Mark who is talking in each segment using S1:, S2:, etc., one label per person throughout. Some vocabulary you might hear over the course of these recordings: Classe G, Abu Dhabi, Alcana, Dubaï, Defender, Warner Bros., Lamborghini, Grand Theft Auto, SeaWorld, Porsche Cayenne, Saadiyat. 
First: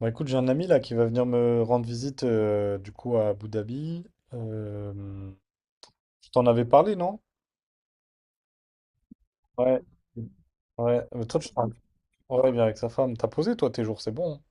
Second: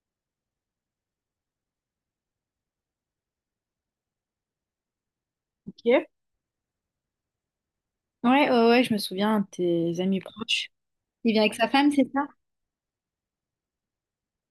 S1: Bah écoute, j'ai un ami là qui va venir me rendre visite du coup à Abu Dhabi. Euh,
S2: Ok.
S1: je t'en avais parlé, non?
S2: Ouais, ouais, ouais, je me souviens de
S1: Ouais.
S2: tes amis proches.
S1: Ouais. Mais
S2: Il
S1: toi,
S2: vient avec sa femme, c'est ça?
S1: ouais, bien avec sa femme. T'as posé toi tes jours, c'est bon, hein?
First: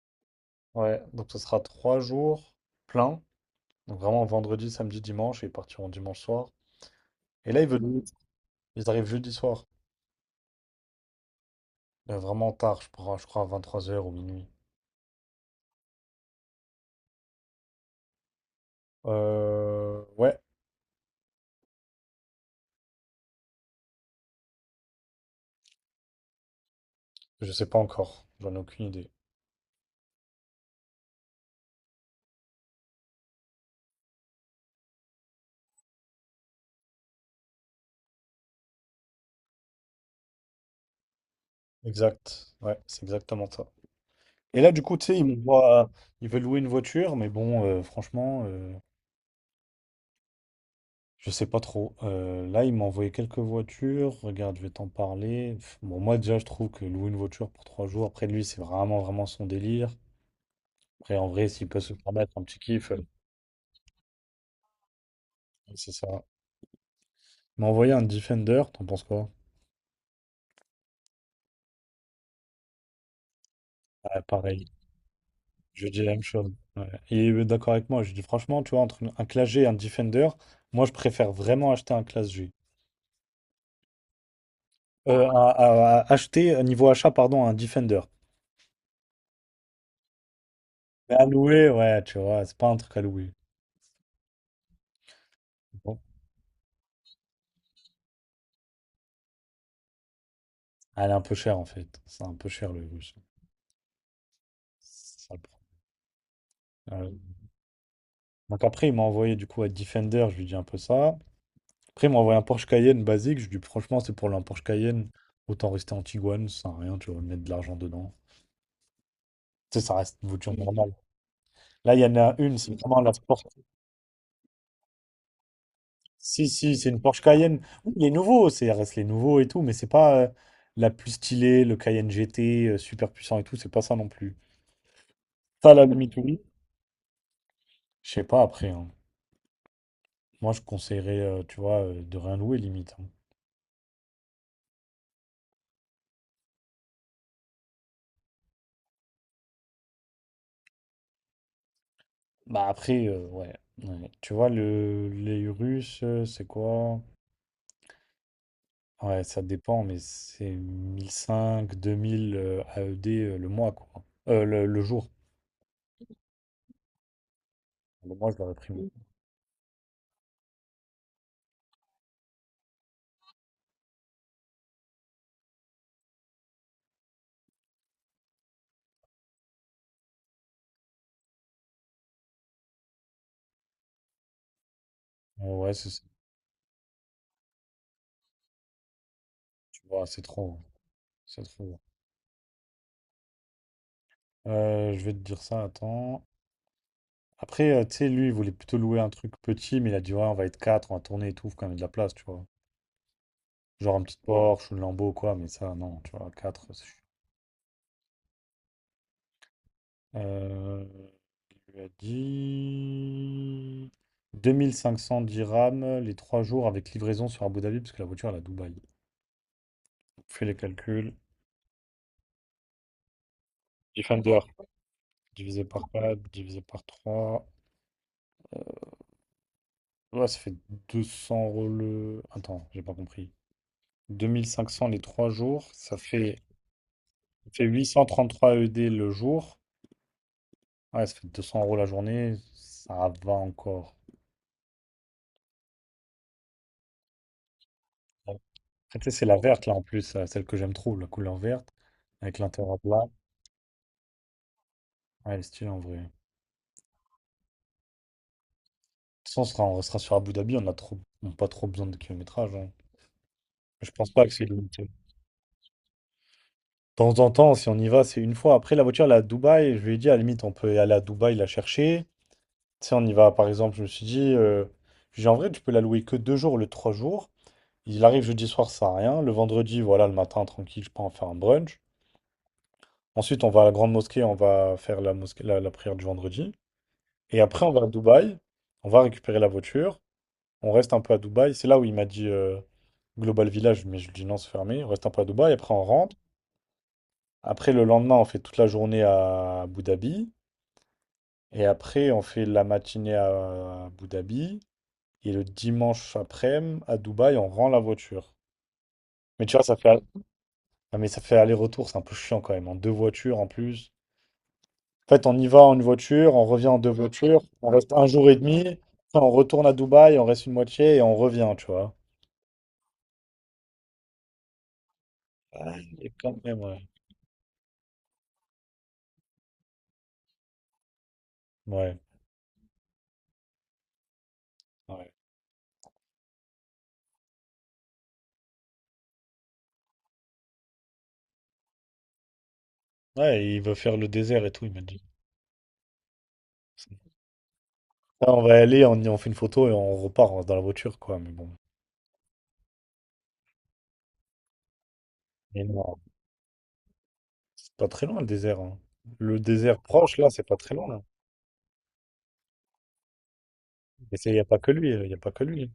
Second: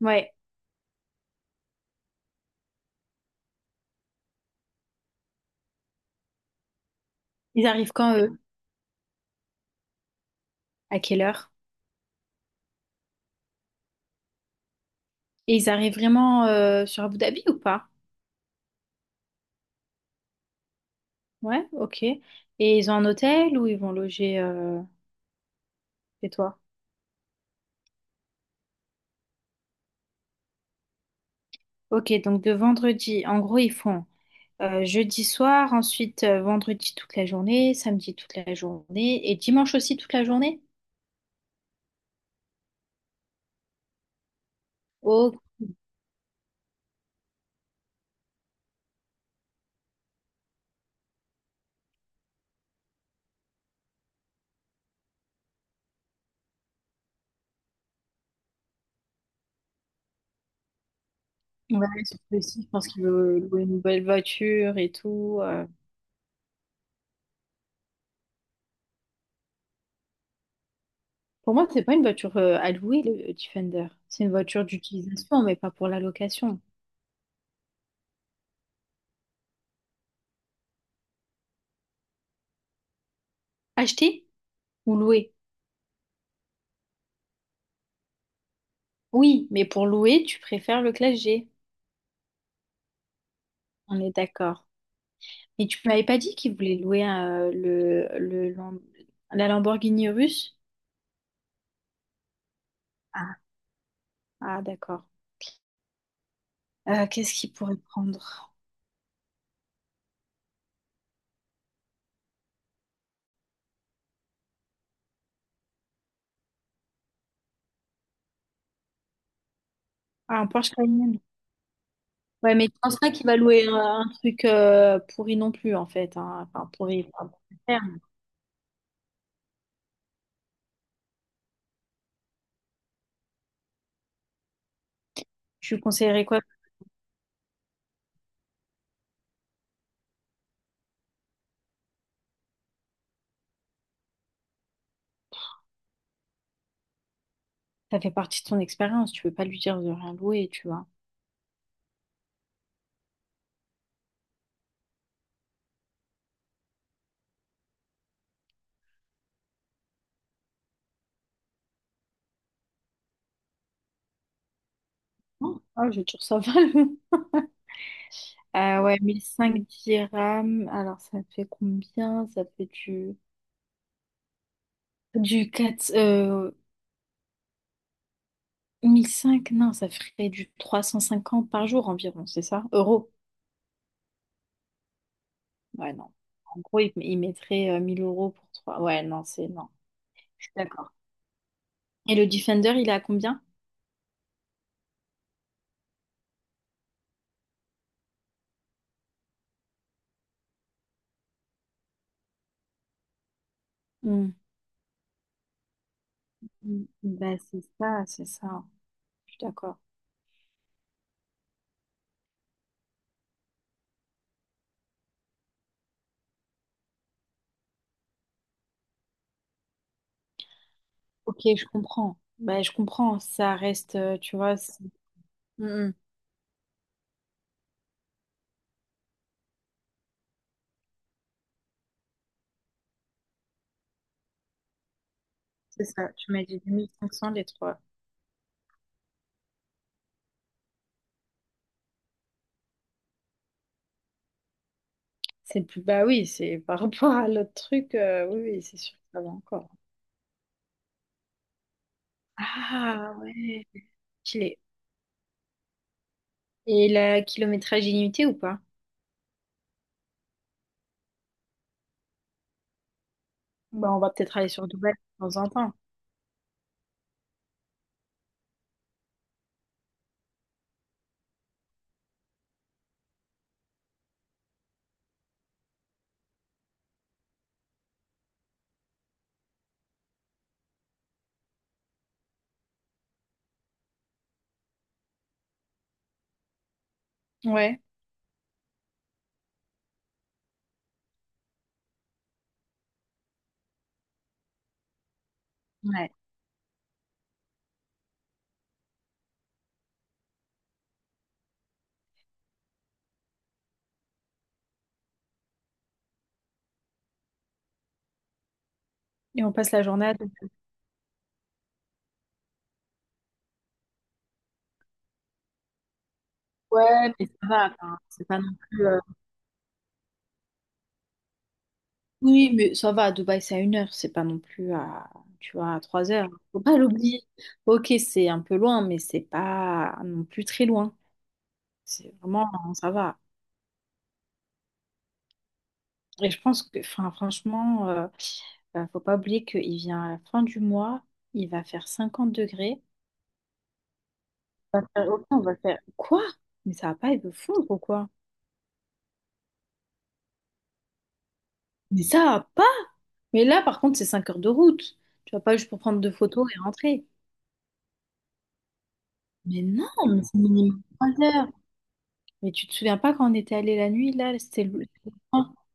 S2: Ouais.
S1: Ouais. Donc ce sera 3 jours pleins. Donc vraiment vendredi, samedi, dimanche. Et ils partiront dimanche soir. Et là,
S2: Ils arrivent quand, eux?
S1: ils arrivent jeudi soir.
S2: À quelle heure?
S1: Vraiment tard, je crois à 23 heures ou minuit.
S2: Et ils arrivent vraiment sur Abu Dhabi ou pas?
S1: Ouais,
S2: Ouais, ok. Et ils ont un hôtel ou ils vont loger chez toi?
S1: je sais pas encore. J'en ai aucune idée.
S2: Ok, donc de vendredi, en gros, ils font jeudi soir, ensuite vendredi toute la journée, samedi toute la journée et dimanche aussi toute la journée?
S1: Exact. Ouais, c'est exactement ça. Et là, du coup, tu sais, il
S2: Oh,
S1: me voit, il veut louer une voiture, mais bon, franchement, je sais pas trop. Là, il m'a envoyé quelques voitures. Regarde, je vais t'en parler. Bon, moi, déjà, je trouve que louer une voiture pour 3 jours, après lui, c'est vraiment, vraiment son délire. Après, en vrai, s'il peut
S2: ouais,
S1: se permettre
S2: surtout
S1: un petit
S2: aussi, je pense
S1: kiff,
S2: qu'ils veulent louer une nouvelle voiture et tout.
S1: c'est ça. Il m'a envoyé un Defender, t'en penses quoi?
S2: Pour moi, c'est pas une voiture à louer, le Defender.
S1: Ouais,
S2: C'est une
S1: pareil,
S2: voiture d'utilisation, mais pas
S1: je
S2: pour la
S1: dis la même chose.
S2: location.
S1: Ouais. Il est d'accord avec moi. Je dis, franchement, tu vois, entre un Classe G et un Defender, moi, je préfère vraiment acheter un Classe G.
S2: Acheter ou
S1: Euh,
S2: louer?
S1: à- à- à acheter, niveau achat, pardon, un Defender.
S2: Oui, mais pour louer, tu préfères le
S1: Mais
S2: Classe
S1: à
S2: G.
S1: louer, ouais, tu vois, c'est pas un truc à louer.
S2: On est d'accord. Et tu
S1: Bon.
S2: m'avais pas dit qu'il voulait louer la Lamborghini russe?
S1: Elle est un peu chère en fait. C'est un peu cher le russe.
S2: Ah, ah, d'accord.
S1: C'est ça le problème. Euh,
S2: Qu'est-ce qu'il pourrait prendre?
S1: donc après, il m'a envoyé du coup à Defender, je lui dis un peu ça. Après, il m'a envoyé un Porsche Cayenne basique. Je lui dis franchement, c'est pour un Porsche Cayenne, autant rester en Tiguan, ça sert à rien, tu vas mettre de l'argent dedans. Tu sais, ça reste une
S2: Ah, un
S1: voiture
S2: Porsche
S1: normale.
S2: Cayenne.
S1: Là, il y en a
S2: Ouais,
S1: une,
S2: mais je
S1: c'est
S2: pense
S1: vraiment
S2: pas
S1: la
S2: qu'il va
S1: Porsche.
S2: louer un truc pourri non plus, en fait, hein.
S1: Si,
S2: Enfin,
S1: si, c'est une
S2: pourri,
S1: Porsche
S2: pas bon
S1: Cayenne. Oui,
S2: terme.
S1: les nouveaux, c'est reste les nouveaux et tout, mais c'est pas la plus stylée, le Cayenne GT, super puissant et tout, c'est pas ça non plus. Ça, à
S2: Tu lui
S1: la limite,
S2: conseillerais quoi?
S1: oui. Je sais pas après, hein. Moi, je conseillerais, tu vois, de rien louer limite, hein.
S2: Ça fait partie de ton expérience. Tu peux pas lui dire de rien louer, tu vois.
S1: Bah après, ouais. Ouais. Tu vois, les Russes, c'est quoi? Ouais, ça dépend, mais c'est 1500, 2000 AED le mois, quoi. Le jour.
S2: Oh, ah, je tire ça va.
S1: Le mois, je l'aurais pris, moi.
S2: Ouais, 1005 dirhams. Alors, ça fait combien? Ça fait du... Du 4 1005, non, ça ferait du 350 par jour environ, c'est ça? Euros.
S1: Mm. Ouais, c'est
S2: Ouais,
S1: ça.
S2: non. En gros, il mettrait 1000 euros pour trois. Ouais, non, c'est... Non,
S1: Tu vois, c'est
S2: je suis
S1: trop, hein.
S2: d'accord.
S1: C'est trop, hein.
S2: Et le Defender, il est à combien?
S1: Je vais te dire ça, attends. Après, tu sais, lui, il voulait plutôt louer un truc petit, mais il a dit, ouais, on va être quatre, on va tourner et tout, faut quand même de la place, tu vois. Genre un petit
S2: Hmm.
S1: Porsche, une Lambo, quoi, mais ça, non, tu vois, quatre.
S2: Hmm. Ben, c'est ça, c'est ça, hein. Je suis d'accord.
S1: Euh, il lui a dit 2500 dirhams les 3 jours avec livraison sur Abu Dhabi, parce que la voiture elle est à Dubaï. Donc, fais les calculs.
S2: Ok, je comprends. Bah je comprends. Ça reste, tu
S1: Defender,
S2: vois... C'est
S1: divisé
S2: hmm,
S1: par
S2: hmm.
S1: 4, divisé par 3. Ouais, ça fait 200 € attends, j'ai pas compris. 2500 les 3 jours,
S2: C'est
S1: ça
S2: ça. Tu
S1: fait,
S2: m'as dit 1500 les
S1: ça fait
S2: trois.
S1: 833 ED le jour. Ouais, ça fait 200 € la journée, ça va encore.
S2: C'est plus, bah oui, c'est par rapport à l'autre truc, oui, oui, c'est sûr
S1: Après, tu sais,
S2: que ça
S1: c'est
S2: va
S1: la verte
S2: encore.
S1: là en plus, celle que j'aime trop, la couleur verte, avec l'intérieur blanc.
S2: Ah ouais, stylé.
S1: Ouais, elle est stylée en vrai. De
S2: Et la kilométrage illimité ou pas?
S1: toute façon, on restera sur Abu Dhabi, on a pas trop besoin de kilométrage, hein. Je
S2: Bah, on va
S1: pense pas que
S2: peut-être
S1: c'est
S2: aller sur
S1: limité. De
S2: Dubaï de temps en temps.
S1: temps en temps, si on y va, c'est une fois. Après, la voiture, elle est à Dubaï. Je lui ai dit, à la limite, on peut aller à Dubaï la chercher. Tu sais, on y va, par exemple, je me suis dit, j'ai en vrai, tu peux la louer que 2 jours, le 3 jours. Il arrive jeudi soir, ça sert à rien. Le vendredi, voilà, le matin, tranquille, je peux en faire un brunch. Ensuite, on va à la grande mosquée, on va faire la mosquée, la prière du vendredi. Et après, on
S2: Ouais.
S1: va à Dubaï, on va récupérer la voiture. On reste un peu à Dubaï. C'est là où il m'a dit Global Village, mais je lui dis non, c'est fermé. On reste un peu à Dubaï. Après, on
S2: Ouais.
S1: rentre. Après, le lendemain, on fait toute la journée à Abu Dhabi. Et après, on fait la matinée à Abu Dhabi. Et le dimanche après-midi, à Dubaï, on rend la voiture.
S2: Et
S1: Mais
S2: on
S1: tu vois,
S2: passe la journée à Dubaï.
S1: ah, mais ça fait aller-retour. C'est un peu chiant quand même. En deux voitures en plus. En fait, on y va en une voiture, on revient en deux
S2: Ouais, mais
S1: voitures.
S2: ça va,
S1: On reste
S2: enfin,
S1: un
S2: c'est
S1: jour et
S2: pas non
S1: demi.
S2: plus.
S1: Après, on retourne à Dubaï, on reste une moitié et on revient, tu vois.
S2: Oui, mais ça va, à Dubaï, c'est à une heure, c'est pas non plus à, tu vois,
S1: Ah,
S2: à trois
S1: et
S2: heures.
S1: quand même,
S2: Faut pas
S1: ouais.
S2: l'oublier. Ok, c'est un peu loin, mais c'est pas non plus très loin.
S1: Ouais.
S2: C'est vraiment, ça va.
S1: Ouais.
S2: Et je pense que, enfin, franchement, faut pas oublier qu'il vient à la fin du mois, il va faire 50 degrés.
S1: Ouais, il veut faire le désert et tout, il
S2: On
S1: m'a
S2: va
S1: dit.
S2: faire, ok, on va faire quoi? Mais ça va pas, il veut fondre ou quoi?
S1: Là, on va y aller, on fait une photo et on repart, hein, dans la voiture, quoi. Mais bon.
S2: Mais ça va pas! Mais là, par contre, c'est 5 heures de route. Tu vas pas
S1: Mais
S2: juste pour
S1: non,
S2: prendre deux photos et rentrer.
S1: c'est pas très loin le désert, hein. Le
S2: Mais
S1: désert
S2: non,
S1: proche,
S2: mais
S1: là,
S2: c'est
S1: c'est pas très
S2: minimum
S1: loin. Là.
S2: 3 heures. Mais tu te souviens pas quand on était allé la nuit,
S1: Et il
S2: là,
S1: n'y a pas
S2: c'était
S1: que lui, il
S2: c'est le
S1: n'y a pas que
S2: point
S1: lui.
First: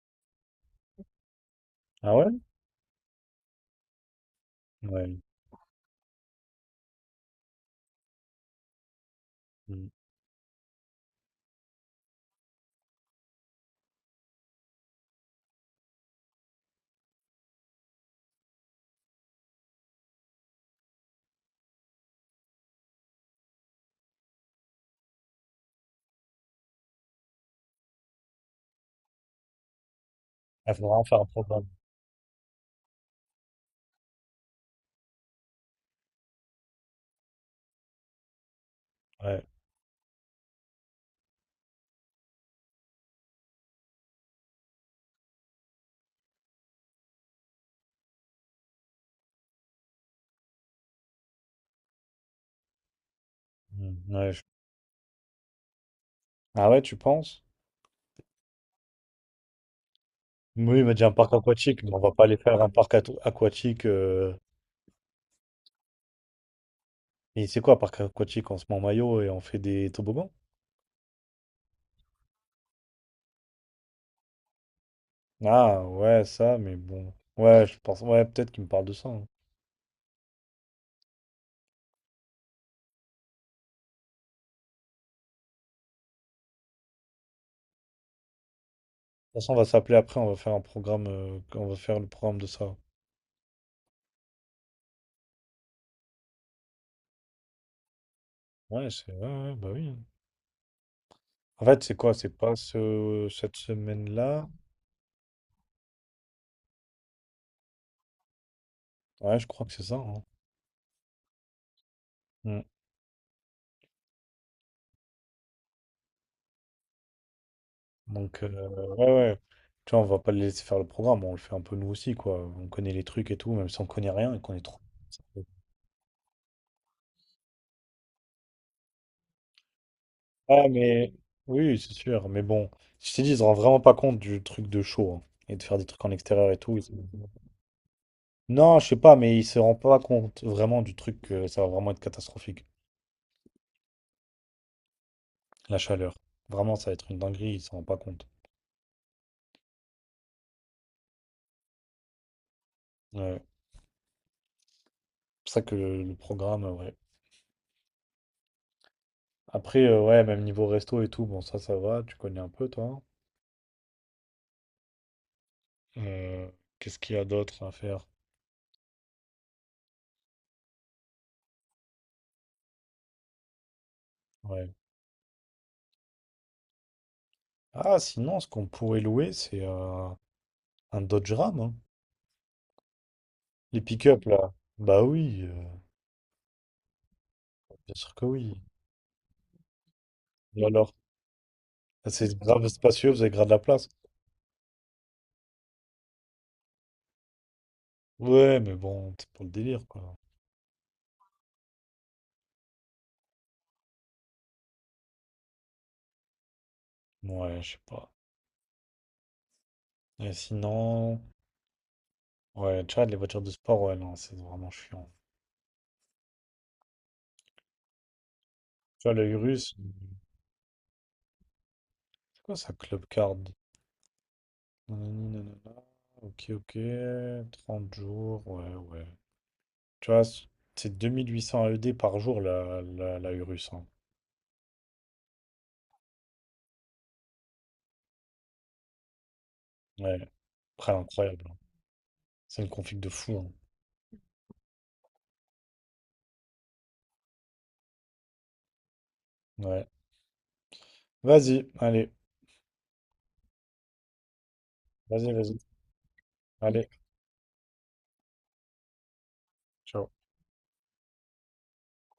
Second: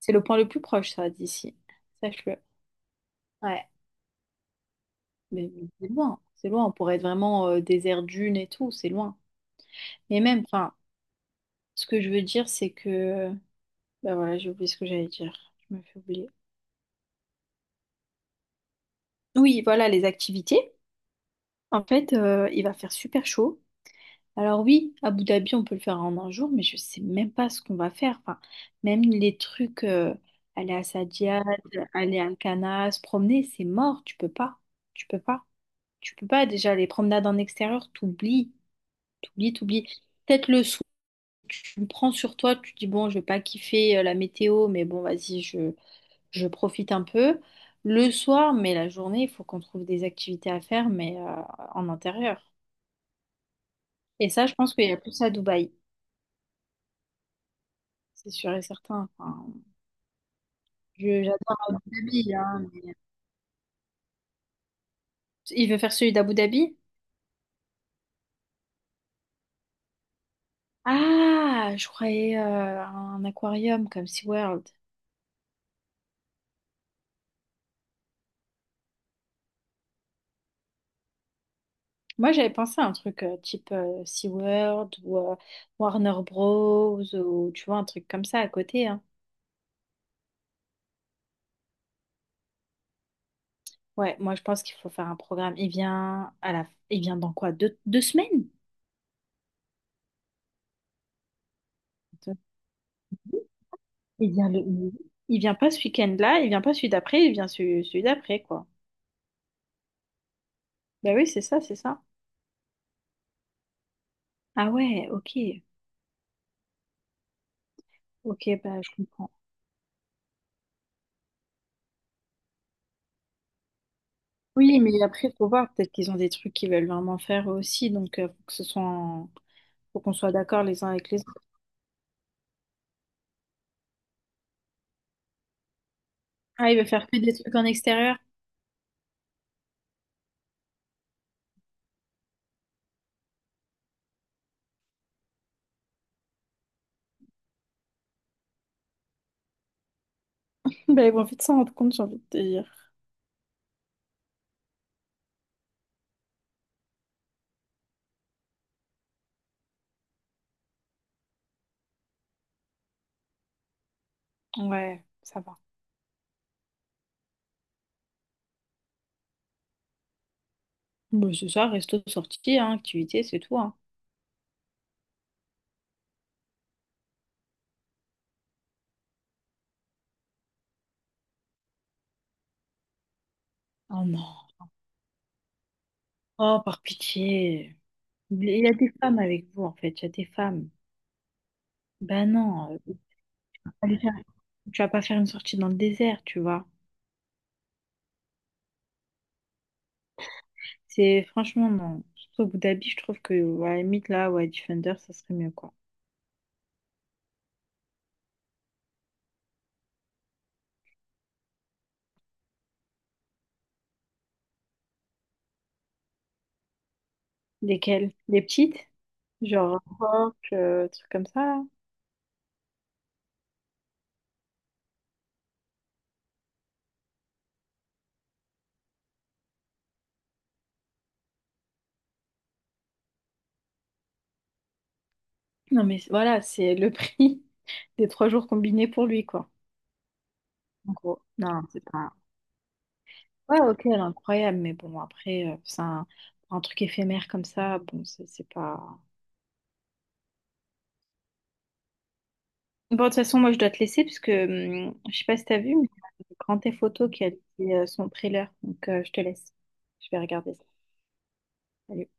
S2: c'est le point le plus proche, ça, d'ici.
S1: Ah
S2: Sache-le.
S1: ouais?
S2: Ouais,
S1: Ouais.
S2: mais c'est loin. C'est loin. On pourrait être vraiment désert dune et tout, c'est loin. Et même, enfin. Ce que je veux dire, c'est que... Ben voilà, j'ai oublié ce que j'allais dire. Je me fais oublier. Oui, voilà, les activités. En fait, il va faire super chaud. Alors oui, à Abu Dhabi, on peut le faire en un jour, mais je sais même pas ce qu'on va faire. Enfin, même les trucs,
S1: Ah,
S2: aller
S1: il
S2: à
S1: faudra en faire un
S2: Saadiyat,
S1: programme.
S2: aller à Alcana, se promener, c'est mort. Tu peux pas. Tu peux pas. Tu peux pas. Déjà, les promenades en extérieur, t'oublies.
S1: Ouais.
S2: T'oublies, t'oublies. Peut-être le soir, tu me prends sur toi, tu dis, bon, je vais pas kiffer la météo, mais bon, vas-y, je profite un peu. Le soir, mais la journée, il faut qu'on trouve des activités à faire, mais en intérieur.
S1: Mm,
S2: Et
S1: ouais,
S2: ça, je pense qu'il y a plus à Dubaï,
S1: ah ouais, tu penses?
S2: c'est sûr et certain. Enfin,
S1: Oui, il m'a dit un parc
S2: j'adore Abu
S1: aquatique, mais on va pas
S2: Dhabi,
S1: aller faire
S2: hein,
S1: un parc
S2: mais-
S1: aquatique,
S2: Il veut faire celui d'Abu Dhabi?
S1: et c'est quoi, un parc aquatique? On se met en maillot et on fait des toboggans?
S2: Ah, je croyais un aquarium comme SeaWorld.
S1: Ah ouais, ça, mais bon. Ouais, je pense. Ouais, peut-être qu'il me parle de ça, hein.
S2: Moi, j'avais pensé à un truc type SeaWorld ou Warner Bros. Ou tu vois, un truc comme ça à côté, hein.
S1: De toute façon, on va s'appeler après, on va faire un programme, on va faire le programme de ça.
S2: Ouais, moi, je pense qu'il faut faire un programme. Il vient à la... Il vient dans quoi? Deux, 2 semaines?
S1: Ouais, c'est ouais, ouais, bah oui, hein. En fait, c'est quoi? C'est pas cette
S2: Il
S1: semaine-là?
S2: vient le... il vient pas ce week-end-là, il vient pas celui d'après, il vient celui, celui d'après, quoi.
S1: Ouais, je crois que c'est ça, hein.
S2: Bah oui, c'est ça, c'est ça.
S1: Mm.
S2: Ah ouais, ok.
S1: Donc,
S2: Ok, bah je
S1: ouais,
S2: comprends.
S1: ouais. Tu vois, on va pas les laisser faire le programme, on le fait un peu nous aussi, quoi. On connaît les trucs et tout, même si on connaît rien et qu'on est trop.
S2: Oui, mais après, faut voir, peut-être qu'ils ont des trucs qu'ils veulent vraiment faire eux aussi, donc faut que ce soit en- faut qu'on soit d'accord
S1: Ah,
S2: les uns avec
S1: mais
S2: les autres.
S1: oui, c'est sûr. Mais bon, si je t'ai dit, ils se rendent vraiment pas compte du truc de show, hein, et de faire des trucs en extérieur et
S2: Ah,
S1: tout.
S2: ils
S1: Ils
S2: veulent faire que des trucs en extérieur?
S1: Non, je sais pas, mais ils se rendent pas compte vraiment du truc que ça va vraiment être catastrophique. La chaleur. Vraiment, ça va être une dinguerie, ils s'en rendent pas compte.
S2: Bah ils vont vite s'en rendre compte, j'ai envie de te dire.
S1: Ouais. C'est pour ça que le programme, ouais. Après, ouais, même niveau resto et tout, bon, ça va, tu connais un peu, toi, hein.
S2: Ouais, ça va.
S1: Euh, qu'est-ce qu'il y a d'autre à faire?
S2: Bon, c'est ça, resto, sortie, hein, activité, c'est tout, hein.
S1: Ouais. Ah, sinon, ce qu'on pourrait louer, c'est un Dodge Ram, hein. Les
S2: Oh
S1: pick-up,
S2: non.
S1: là. Bah oui,
S2: Oh, par pitié.
S1: bien sûr que
S2: Il
S1: oui.
S2: y a des femmes avec vous, en fait, il y a des
S1: Et
S2: femmes.
S1: alors?
S2: Ben
S1: C'est grave
S2: non.
S1: spacieux, vous avez grave de la place.
S2: Euh, tu vas pas faire une sortie dans le désert, tu vois.
S1: Ouais, mais bon, c'est pour le délire, quoi.
S2: C'est franchement, non. Surtout Abu Dhabi, je trouve que, à la limite, là, ouais, Defender, ça serait mieux, quoi.
S1: Ouais, je sais pas. Et sinon, ouais, Tchad, les voitures de sport, ouais, non, c'est vraiment chiant.
S2: Lesquelles? Les petites?
S1: Tu vois, l'œil russe,
S2: Genre, rock, trucs comme ça, là.
S1: c'est quoi ça, Club Card? Nanani, nanana. Ok, ok, 30 jours, ouais, ouais. Tu vois, c'est 2800 AED par jour, la Urus, hein.
S2: Non, mais voilà, c'est le prix des trois jours combinés pour lui, quoi.
S1: Ouais, après,
S2: En gros.
S1: incroyable, hein.
S2: Non, c'est pas.
S1: C'est une config de fou, hein.
S2: Ouais, ok, elle est incroyable, mais bon, après, c'est un, pour un truc éphémère comme ça, bon, c'est pas.
S1: Ouais. Vas-y, allez,
S2: Bon, de toute façon, moi, je dois te laisser parce que je sais
S1: vas-y,
S2: pas si
S1: vas-y.
S2: t'as vu, mais il y a Grand Theft
S1: Allez,
S2: Auto qui a dit son trailer. Donc, je te laisse. Je vais
S1: ciao.
S2: regarder ça. Salut.